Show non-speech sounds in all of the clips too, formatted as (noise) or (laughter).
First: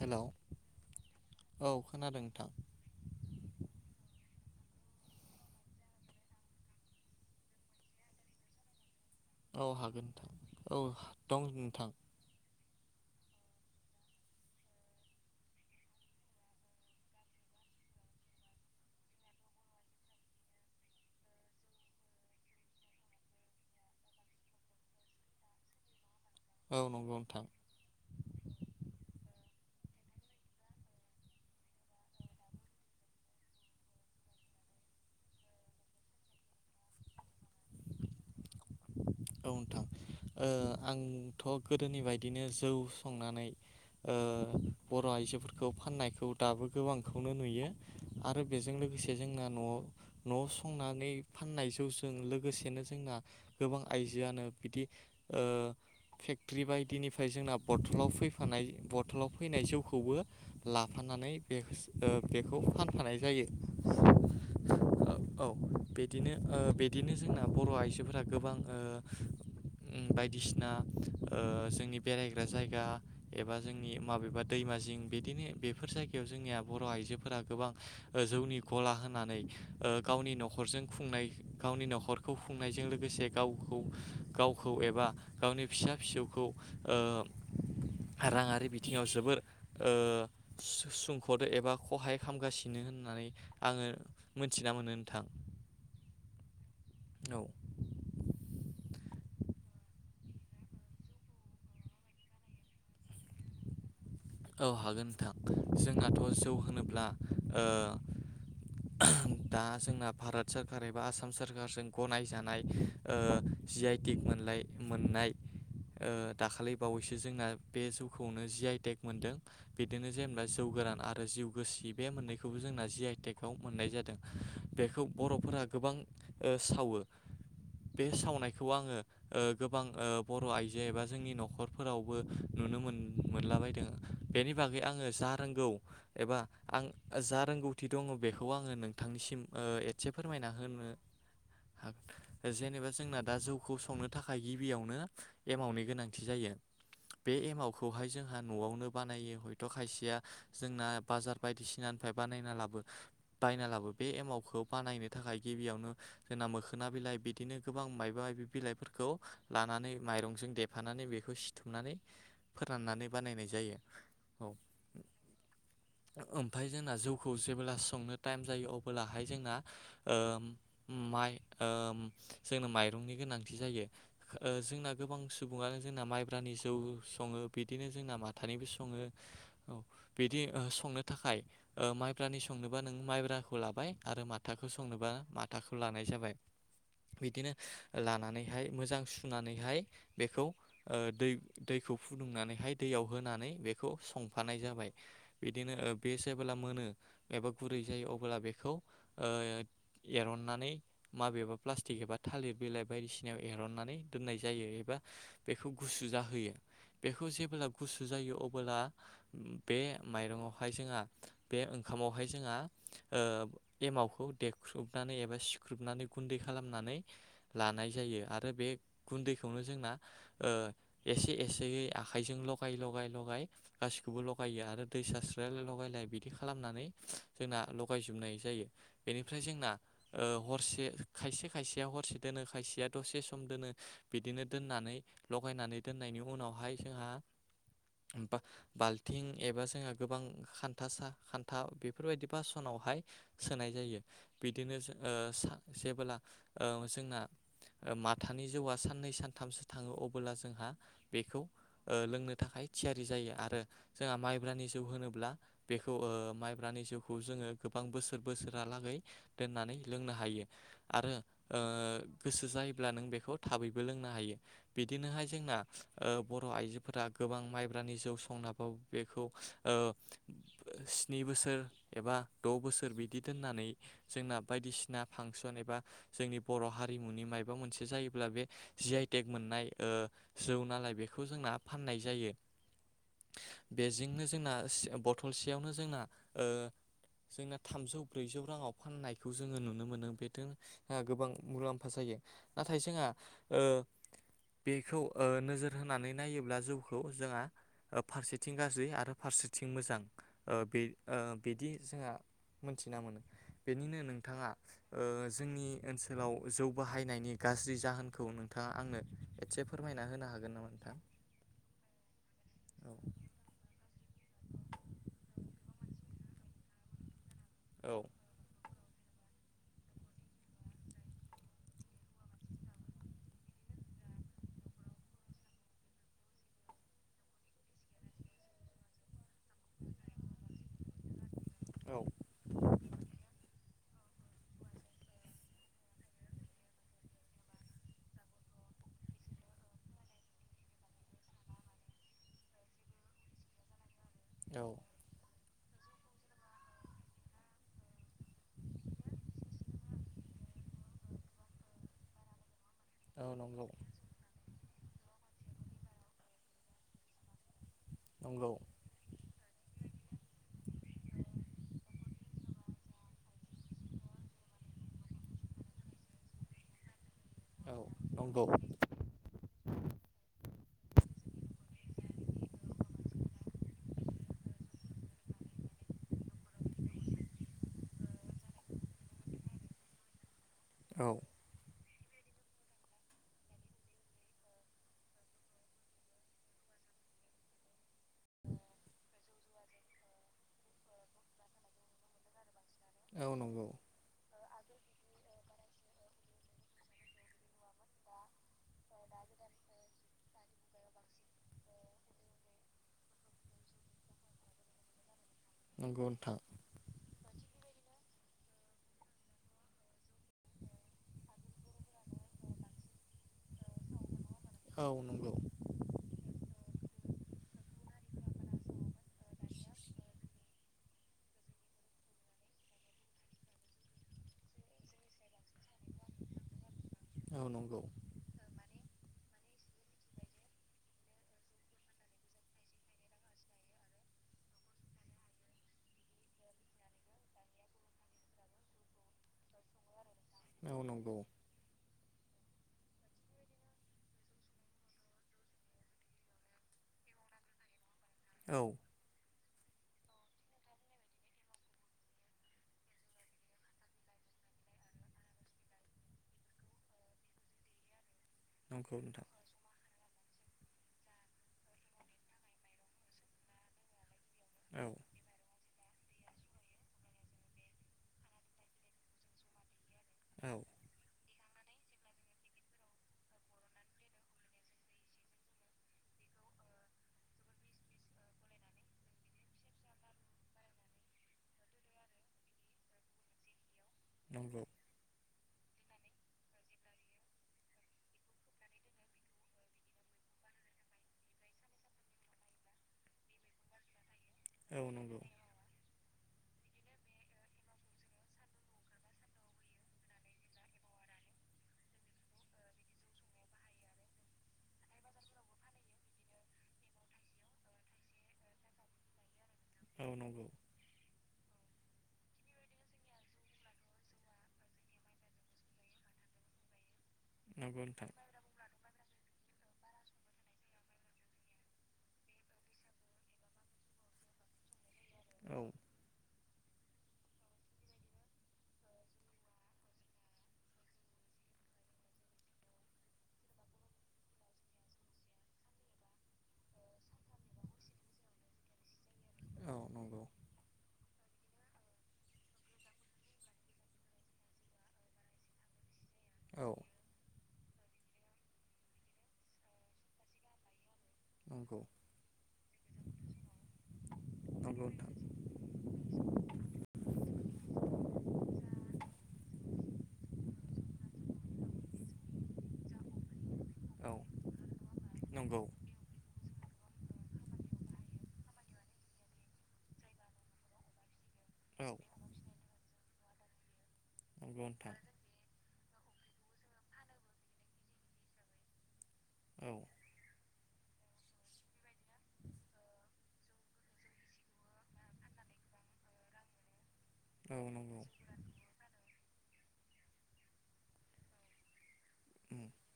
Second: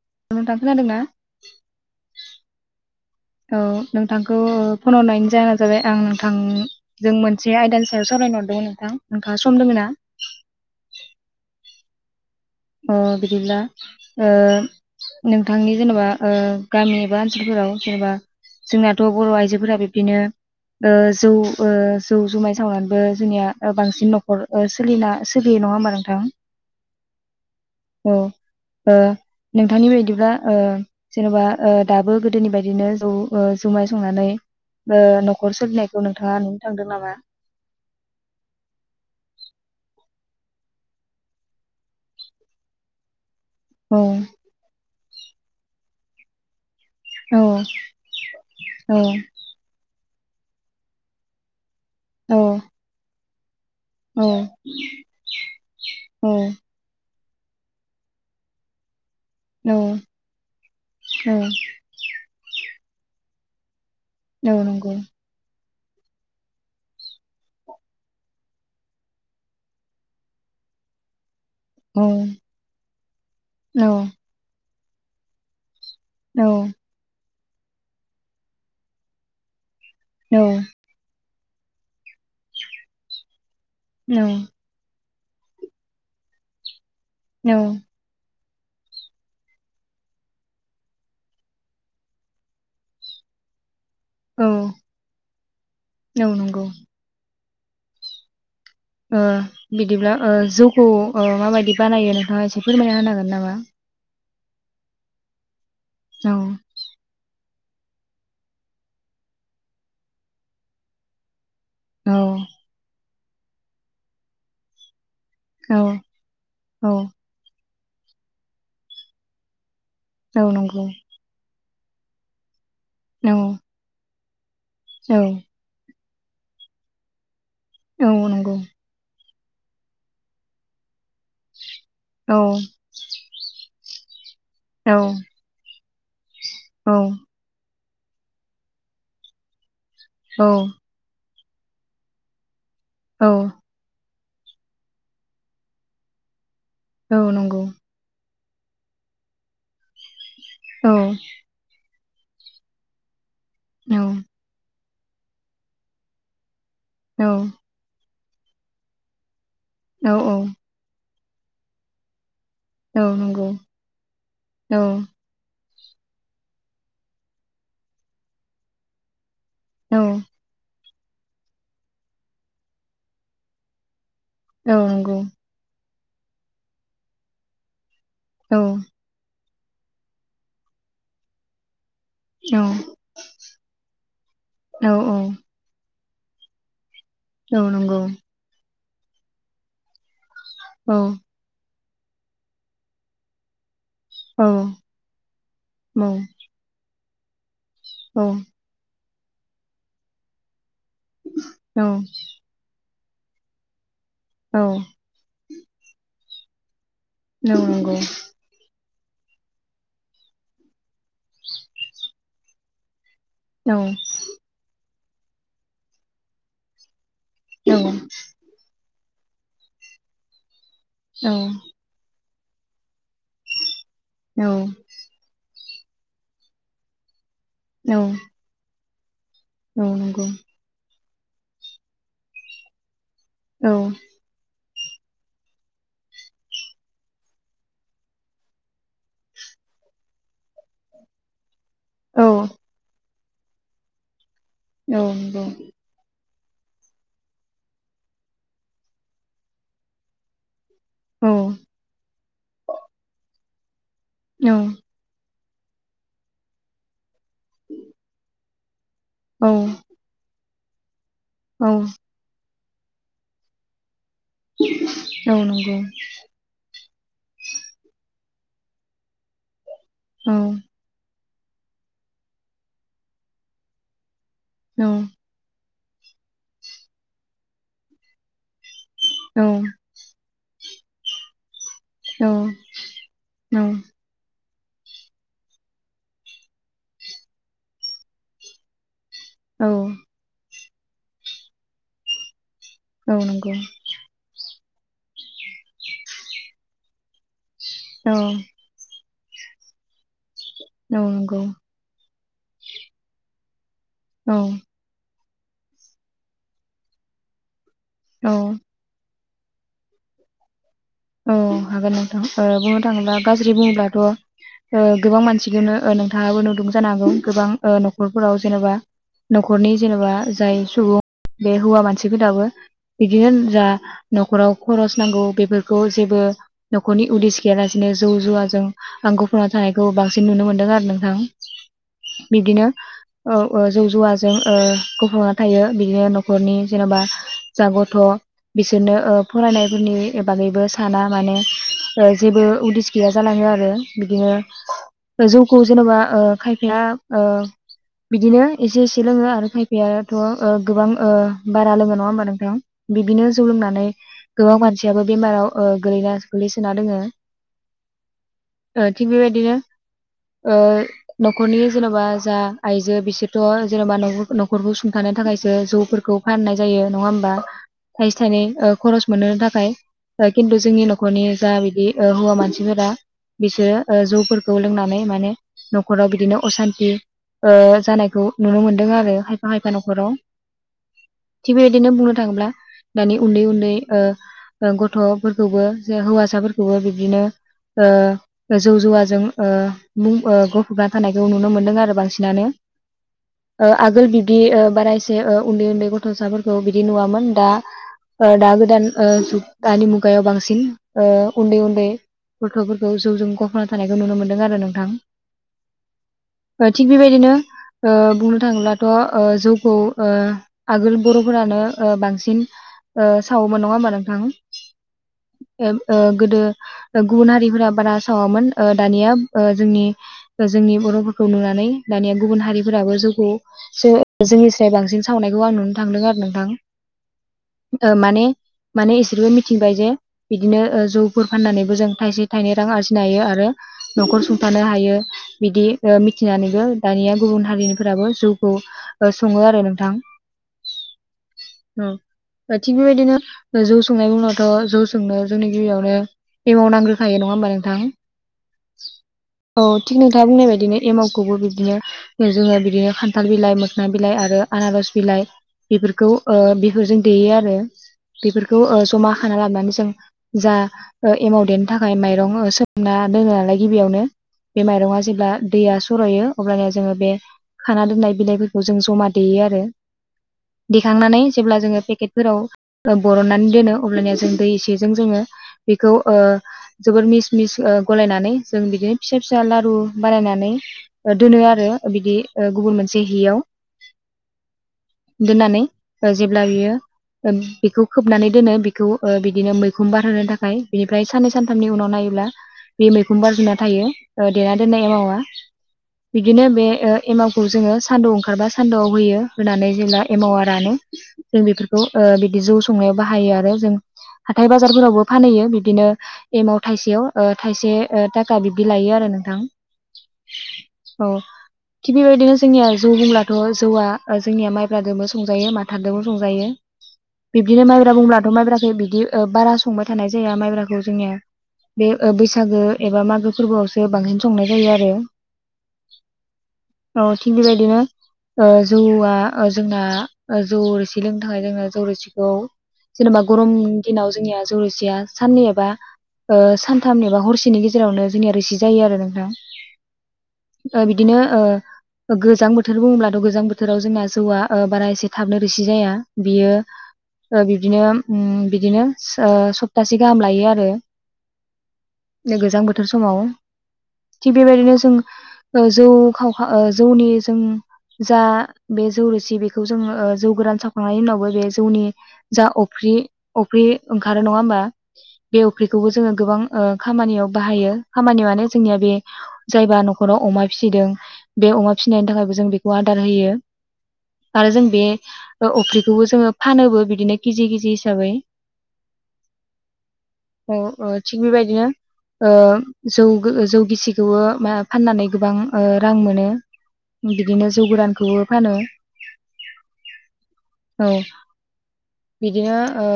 Hello नोंथां खोनादोंना? औ खोनादों नोंथां औ नोंथां। (unintelligible) फन हरनायनि जाहोना जाबाय आं नोंथांजों मोनसे आयदानि सायाव सावरायनो हरदोंमोन नोंथां। नोंथाङा सम औ दोङो ना हागोन नोंथां औ दं नोंथां। अ बिदिब्ला ओ नोंथांनि जेनोबा ओ गामि एबा ओनसोलफोराव जेनोबा जोंनाथ' बर' आइजोफोरा बिब्दिनो ओ जौ ओ जौ जुमाय सावनानैबो जोंनिया ओ बांसिन न'खर सोलिना सोलियो नङा होमबा नोंथां? औ नंगौथ'। औ ओ। नोंथांनि बायदिब्ला ओ जेनोबा ओ दाबो गोदोनि बायदिनो जौ जुमाय संनानै ओ न'खर सोलिनायखौ नोंथाङा नुनो थांदों नामा? औ नोंथां ओ आंथ' गोदोनि बायदिनो जौ संनानै औ बर' आइजोफोरखौ फाननायखौ दाबो गोबांखौनो औ नुयो आरो बेजों लोगोसे जोंना न'वाव न'वाव संनानै फाननाय जौजों औ लोगोसेनो जोंना गोबां औ आइजोआनो बिदि ओ औ फेक्ट्रि बायदिनि फ्राय जोंना बथलाव फैफानाय ब टलाव फैनाय औ जौखौबो लाफानानै बेखस बेखौ फान फानाय जायो। नंगौ नंगौ। ओ- औ बिदिनो ओ बिदिनो जोंना बर' आइजोफोरा गोबां ओ उम बायदिसिना ओ जोंनि औ बेरायग्रा जायगा एबा औ जोंनि माबेबा दैमा जिं बिदिनो बे फोर जायगायाव औ जोंनिया बर' आइजोफोरा गोबां ओ जौनि गला होनानै ओ गावनि औ न'खरजों खुंनाय गावनि न'खरखौ खुंनायजों लोगोसे गाव गावखौ एबा गावनि फिसा फिसौखौ ओ राङा रि बिथिङाव जोबोरो सु सु सुंख'दो एबा सहाय खालामामगासिनो होननानै आङो औ मोनथिना मोनो नोंथां। औ नंगौ औ। ओ बिदिब्ला ओ जौखौ ओ माबायदि बानायो नोंथाङा एसे फोरमायना होनो हागोन नामा? औ हागोन नोंथां। जोंहाथ' औ जौ होनोब्ला ओ दा जोंना भारत सरकार एबा आसाम सोर कारजों औ गनाय जानाय ओ जि आइ टेग मोनलाय मोननाय ओ औ दाखालि औ बावैसो जोंना बे जौखौनो जि आइ टेक मोनदों। बिदिनो जेनोबा औ जौ नंगौ गोरान आरो जिउ गोसि बे मोननैखौबो जोंना जि आइ औ टेकाव मोननाय जादों। बेखौ औ बर'फोरा गोबां ओ सावो बे औ नंगौ सावनायखौ आङो ओ गोबां ओ बर' आइजो एबा जोंनि न'खरफोरावबो औ नुनो मोन मोनलाबायदों। बेनि बागै औ आङो जा रोंगौ एबा आं औ जा रोंगौ थि दङ बेखौ आङो नोंथांनिसिम ओ एसे फोरमायना औ होनो जेनेबा जोंना औ दा जौखौ संनो थाखाय गिबियावनो एमावनि गोनांथि जायो औ बे नंगौ एमावखौहाय जोंहा न'वावनो बानायो हयथ' खायसेया जोंना औ बाजार बायदिसिनानिफ्राय बानायना लाबो बायना लाबो औ बे एमावखौ बानायनो थाखाय गिबियावनो जोंना मोखो ना बिलाइ औ बिदिनो गोबां मायबा मायबि बिलाइफोरखौ लानानै औ माइरंजों देफानानै सिथुमनानै औ फोराननानै नंगौ बानायनाय जायो औ ओमफाय जोंना जौखौ जेब्ला संनो टाइम जायो अब्लाहाय जोंना औ ओ माइ ओ जोंनो माइरंनि गोनांथि जायो‌। औ जोंना नंगौ गोबां सुबुङानो जोंना माइब्रानि जौ सङो बिदिनो जोंना औ माथानिबो स ङो बिदि संनो थाखाय ओ माइब्रानि औ संनोबा नों माइब्राखौ लाबाय आरो माथाखौ औ संनोबा माथाखौ लानाय जाबाय बिदिनो औ नंगौ औ नंगौ लानानैहाय मोजां सुनानैहाय बेखौ औ दै-दैखौ फुदुंनानैहाय दैयाव होनानै बे खौ औ नंगौ औ नंगौ औ नंगौ औ संफानाय जाबाय बिदिनो बे जेबोला मोनो एबा गुरै जायो अब्ला बेखौ ओ एरननानै माबेबा प्लास्टिक एबा थालिर बिलाइ बायदिसिनायाव एरननानै दोननाय जायो एबा बेखौ गुसु जाहोयो बेखौ जेब्ला गुसु जायो अ बा बे माइरंखौहाय जोंहा बे ओंखामावहाय जोंहा ओ एमावखौ देख्रुबनानै एबा सिख्रुबनानै गुन्दै खालामनानै लानाय जायो आरो बे गुन्दैखौनो जोंना ओ एसे एसेयै आखाइजों लगाय लगाय लगाय गासिखौबो लगायो आरो दै सारस्रो आरो लगायलाय बिदि खालामनानै जोंना लगायजोबनाय जायो बेनिफ्राय जोंना हरसे खायसे खायसेया हरसे दोनो खायसेया दसे सम दोनो बिदिनो दोननानै लगायनानै दोननायनि उनावहाय जोंहा ओम बा बाल्थिं एबा जोंहा गोबां खान्थासा खान था बेफोरबायदि बासनावहाय सोनाय जायो। बिदिनो सो ओ सा जेबोला ओं जोंना ओ माथानि जौआ साननै सानथामसो थाङो अबोला जोंहा बेखौ ओ लोंनो थाखाय थियारि जायो आरो जोंहा माइब्रानि जौ होनोब्ला बेखौ ओ माइब्रानि जौउखौ जोङो गोबां बोसोर बोसोरालागै दोननानै लोंनो हायो आरो ओ गोसो जायोब्ला नों बेखौ थाबैबो लों नो हायो बिदिनोहाय जोंना ओ बर' आइजोफोरा गोबां माइ ब्रानि जौ संनाबाव बेखौ ओ सि नि बोसोर एबा द' बोसोर बिदि दोननानै जोंना बायदिसिना फांसन एबा जोंनि बर' हारिमुनि मायबा मोनसे जायोब्ला बे जि आइ टेक मोननाय ओ जौ नालाय बेखौ जोंना फाननाय जायो बेजोंनो जोंना सेयाव बथलसेयावनो जोंना ओ जोंना थामजौ ब्रैजौ राङाव फाननाय खौ जोङो नुनो मोनो बेथों ओ गोबां मुलाम्फा जायो। नाथाय औ जोंहा औ नंगौ ओ बेखौ ओ नोजोर होनानै नायोब्ला जौखौ जोंहा ओ औ फारसेथिं गाज्रि आरो फारसेथिं मोजां। ओ बे ओ नंगौ बिदि जोंहा मोनथिना मोना बेनिनो औ नोंथाङा ओ जोंनि ओनसोलाव जौ बाहायनायनि गाज्रि जाहोनखौ औ नोंथाङा आंनो एसे फोरमायना होनो हागोन नामा नोंथां? औ हागोन नोंथां ओ बुंनो औ थाङोब्ला गाज्रि बुङोबाथ' ओ गोबां मानसिखोनो ओ नोंथाङाबो नुदुं जानो हागौ गोबां ओ औ न'खरफोराव जेनेबा न'खरनि जेनेबा जाय सुबुं बे हौवा मानसिफोराबो बिदिनो जा न'खराव खरस नांगौ बेबो खौ जेबो न'खरनि उदिेस गैयालासेनो जौ जुवाजों आं गफना थानायखौ बांसिन नुनो मोन्दों। आरो नोंथां बिदिनो औ ओ जौ जुवाजों ओ गुफुंना थायो बिदिनो न'खरनि जेनेबा जा गथ' बिसोरनो ओ फरायनायफोरनि (unintelligible) बागैबो साना माने ओ जेबो उदिस गैया जालाङो आरो बिदिनो औ जौखौ जेनेबा ओ खायफाया ओ बिदिनो एसे एसे लोङो आरो खायफाथ' ओ गोबां ओ बारा लोङो नङा होमबा नोंथां बिदिनो औ जौ नंगौ लोंनानै गोबां मानसि बेमाराव ओ गोलैना गोलैसोना दोङो नंगौ ओ थिग बेबायदिनो ओ न'खरनि जेन'बा जा आइजो बिसोरथ' जेनेबा न' न'खरबो सुंथाना नो थाखायसो जौ फोरखौ फाननाय जायो नङा होमबा औ थाइसे थाइनै नंगौ ओ खरस मोननो थाखाय ओ खकन्थु जोंनि न'खरनि जा बिदि हौवा मानसिफोरा बिसोरो ओ जौफोरखौ लोंनानै माने न'खराव बिदिनो असान्थि ओ जानायखौ नुनो मोनदों आरो खायफा खायफा न'खराव औ बिदिनो बुंनो थाङोब्ला दानि उन्दै उन्दै ओ ओ गथ'फोरखौबो जे हौवासाफोरखौबो बिब्दिनो ओ जौ जुवाजों ओ मुं गफबना थानायखौ नुनो मोनदों आरो बांसिनानो औ नंगौ ओ आगोल बिब्दि ओ बारा एसे ओ उन्दै उन्दै गथ'साफोरखौ बिदि नुवामोन दा ओ दा गोदान ओ दानि मुगायाव बांसिन ओ उन्दै उन्दै गथ'फोरखौ जौजों गख'ना थानायखौ नुनो मोन्दों आरो नोंथां नंगौ नोंथां ओ थिग बेबायदिनो ओ बुंनो थाङोब्लाथ' ओ जौखौ आगोल बर'फोरानो बांसिन ओ सावोमोन नङा होमबा नोंथां औ नंगौ ओग ओ गोदो गुबुन हारिफोरा बारा सावामोन ओ दानिया ओ जोंनि जोंनि बर'फोरखौ नुनानै। नै दानिया गुबुन हारिफोराबो जौखौ सो जोंनि साय बांसिन सावनायखौ आं नुनो थांदों आरो नोंथां। औ नंगौ। ओ माने माने इसोइबो मि थिबाय जे बिदिनो जौफोर फाननानैबो जों थायसे थाइनै रां आरजिनो हायो आरो न'खर सुंथा थानो हायो बिदि ओ मिथिनानैबो दानिया गुबुन हारिनिफोराबो जौखौ ओ सङो। आरो नोंथां। औ नंगौ। ओ थिग बेबायदिनो जौ संनायनि उनाव थ' जौ संनो जोंनो गिबियावनो एमाव नांग्रोखायो नङा होमबा नोंथां। औ। औ थिग नोंथाङा बुंनाय बायदिनो एमावखौबो बिदिनो जोङो बिदिनो खान्थाल बिलाइ, मोखोनां बिलाइ आरो आनारस बिलाइ बेफोरखौ ओ बेफोरजों देयो आरो बेफोरखौ ओ नंगौ जमा। नोंथां खाना लाबोनानै जों जा ओ एमाव देनो थाखाय माइरं सोमना दोनो नालाय गिबियावनो। बे औ माइरंआ जेब्ला दैया। सरायो अब्लनिया जोङो बे खाना दोननाय बिलाइफोरखौ जों जमा देयो आरो। औ दिखांनानै जेब्ला जोङो पेकेटफोराव ओ बरननानै दोनो। अब्लानिया जों दै इसेजों जोङो बेखौ ओ। जोबोर मिस मिस ओ गलायनानै जों बिदिनो फिसा फिसा लारु बानायनानै ओ दोनो आरो ओ बिदि ओ गुबुन मोनसे हियाव। नंगौ दोननानै ओ जेब्ला बियो ओ बेखौ खोबनानै दोनो बि खौ ओ बिदिनो मैखुन बारहोनो थाखाय बिनिफ्राय साननै सानथामनि उनाव नायोब्ला। बे मैखुं बारजुबना थायो ओ देना दोननाय औ एमावा। नंगौ बिदिनो बे ओ एमावखौ जोङो सान्दुआव ओंखारबा सान्दुआव होयो होनानै जेब्ला एमावा रानो। जों बेफोरखौ ओ बिदि जौ संनायाव बाहायो आरो जों। हाथाय बाजारफोरावबो फानहैयो बिदिनो एमव थाइसेयाव ओ थाइसे ओ थाखा बिब्दि लायो आरो नोंथां। औ नंगौ। औ थिग बेबायदिनो जोंनिया जौ बुंब्लाथ' जौआ ओ जोंनिया माइब्रादोबो संजायो माथादोबो संजायो। बिब्दिनो नंगौ माइब्रा नोंथां बुंब्लाथ' माइब्राखौ बिदि ओ बारा संबाय थानाय जाया माइब्राखौ जोंनिया। बे ओ बैसागो एबा मागो फोरबोआवसो बांसिन संनाय जायो आरो औ। औ थिग बेबायदिनो। ओ जौआ ओ जोंना ओ जौ रोसि लोंनो थाखाय जोंना जौ रोसिखौ। जेनेबा गरमनि दिनाव जोंनिया जरसेया साननै एबा ओ सानथाम एबा हरसेनि गेजेरावनो जोंनिया रोसि जायो आरो नोंथां। औ नंगौ बिदिनो ओ। ओ गोजां बोथोर बुङोब्लाथ' गोजां बोथोराव जोंना जौआ ओ बारा एसे थाबनो रोसि जाया। बियो औ ओ बिब दिनो उम बिदिनो ओ सपतासे गाहाम लायो आरो। नंगौ नो गोजां बोथोर समाव। थिग बेबायदिनो नंगौ जों नोंथां ओ जौ खावखा ओ जौनि जों। जा बे जौ रोसि बेखौ जोङो ओ जौ गोरान सावखांनायनि उनावबो बे जौनि। जा अफ्रि अफ्रि औ ओंखारो नङा होमबा बे नंगौ अफ्रिखौबो जोङो गोबां ओ। खामानियाव बाहायो खामानि माने जोंनिया बे जायबा न'खराव अमा फिसिदों। बे अमा औ फिसिनायनि थाखायबो जों बेखौ आदार होयो आरो नंगौ जों बे नोंथां ओ अफ्रि। बेखौबो जोङो फानोबो बिदिनो केजि केजि हिसाबै। औ औ ओ थिग बेबायदिनो। ओ जौ गो जौ गिसिखौबो मा फाननानै गोबां ओ रां मोनो। बिदिनो औ जौ नंगौ गोरानखौबो फानो। औ औ बिदिनो ओ।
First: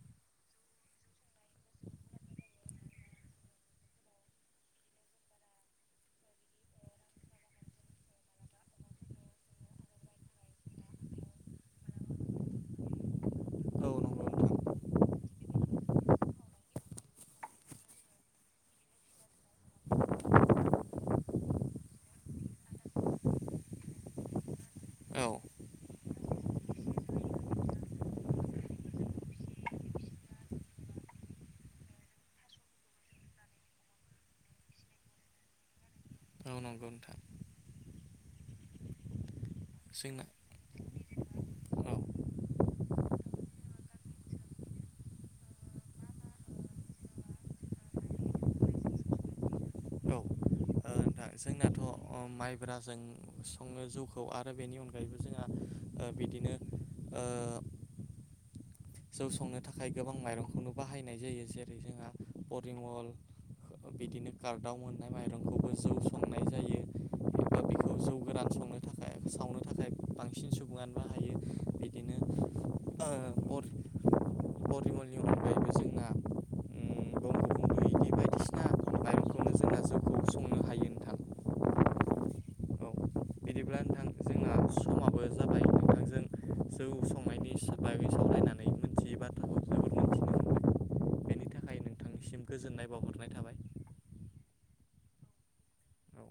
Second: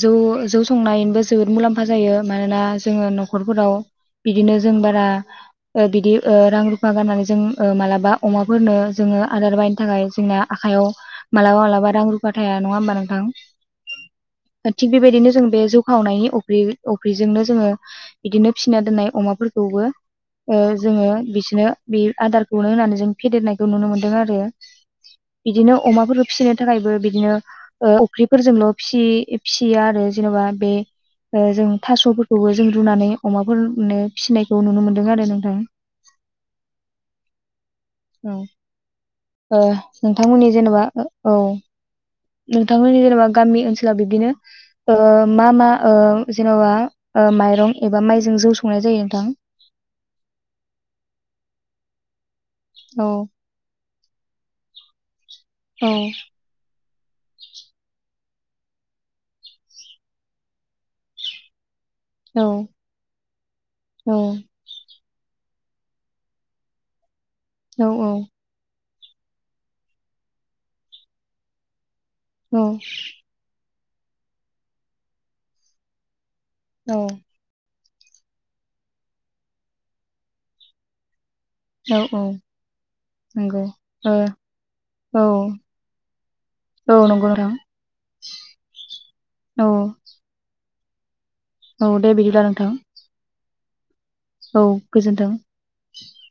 जौ जौ संनायनिबो जोबोद मुलाम्फा जायो मानोना जोङो न'खरफोराव बिदिनो जों बारा बिदि रां रुफा गाननानै जों मालाबा अमाफोरनो जोङो आदार बायनो थाखाय जोंना आखायाव मालाबा मालाबा रां रुफा थाया नङा होमबा नोंथां। नंगौ नोंथां थिग बेबायदिनो जों बे जौ खावनायनिख्रि अफ्रिजोंनो जोङो बिदिनो फिसिना दोननाय अमाफोरखौ गौ जोङो बिसोरनो बे आदारखौनो होनानै जों फेदेरनायखौ नुनो मोनदों आरो औ बिदिनो अमाफोरखौ फिसिनो थाखायबो बिदिनो फख्रिफोरजोंल' फिसियो आरो जेन'बा बे जों थास'फोरखौबो जों रुनानै अमाफोरनो फिसिनायखौ नुनो मोनदों आरो नोंथां (inaudible) औ नंगौ नोंथां। औ जोंना नोंथांमोननि जेनेबा औ औ नोंथां नोंथांमोननि जेनेबा गामि ओनसोलाव बिदिनो मा मा जेनेबा माइरं एबा माइजों जौ संनाय जायो नोंथां दा जोंनाथ' माइब्राजों औ सङो जौखौ आरो बेनि अनगायैबो जोंहा औ बिदिनो जौ संनो थाखाय गोबां माइरंखौनो बाहायनाय जायो जे जेरै जोंहा औ परि मल औ बिदिनो कार्दआव माइरंखौबो जौ संनाय जायो। एबा औ बेखौ औ जौ गोरान संनो थाखाय सावनो थाखाय बांसिन सुबुङानो बाहायो। बिदिनो औ परिमलनि अनगायैबो जोंना औ बंगबन्धु बिदि बायदिसिना माइरंखौनो जोंना जौखौ संनो हायो औ नोंथां। औ औ नंगौ बिदिब्ला नोंथां ओ जोंना औ समाबो जाबाय नोंथां जों जौ औ नंगौ नोंथां संनायनि बागै सावलरायनानै मोनथियै बाथ्राखौ औ जोबोद मिथिनो औ दे बिदिब्ला नोंथां गोजोननाय बावहरनाय थाबाय औ गोजोन्थों औ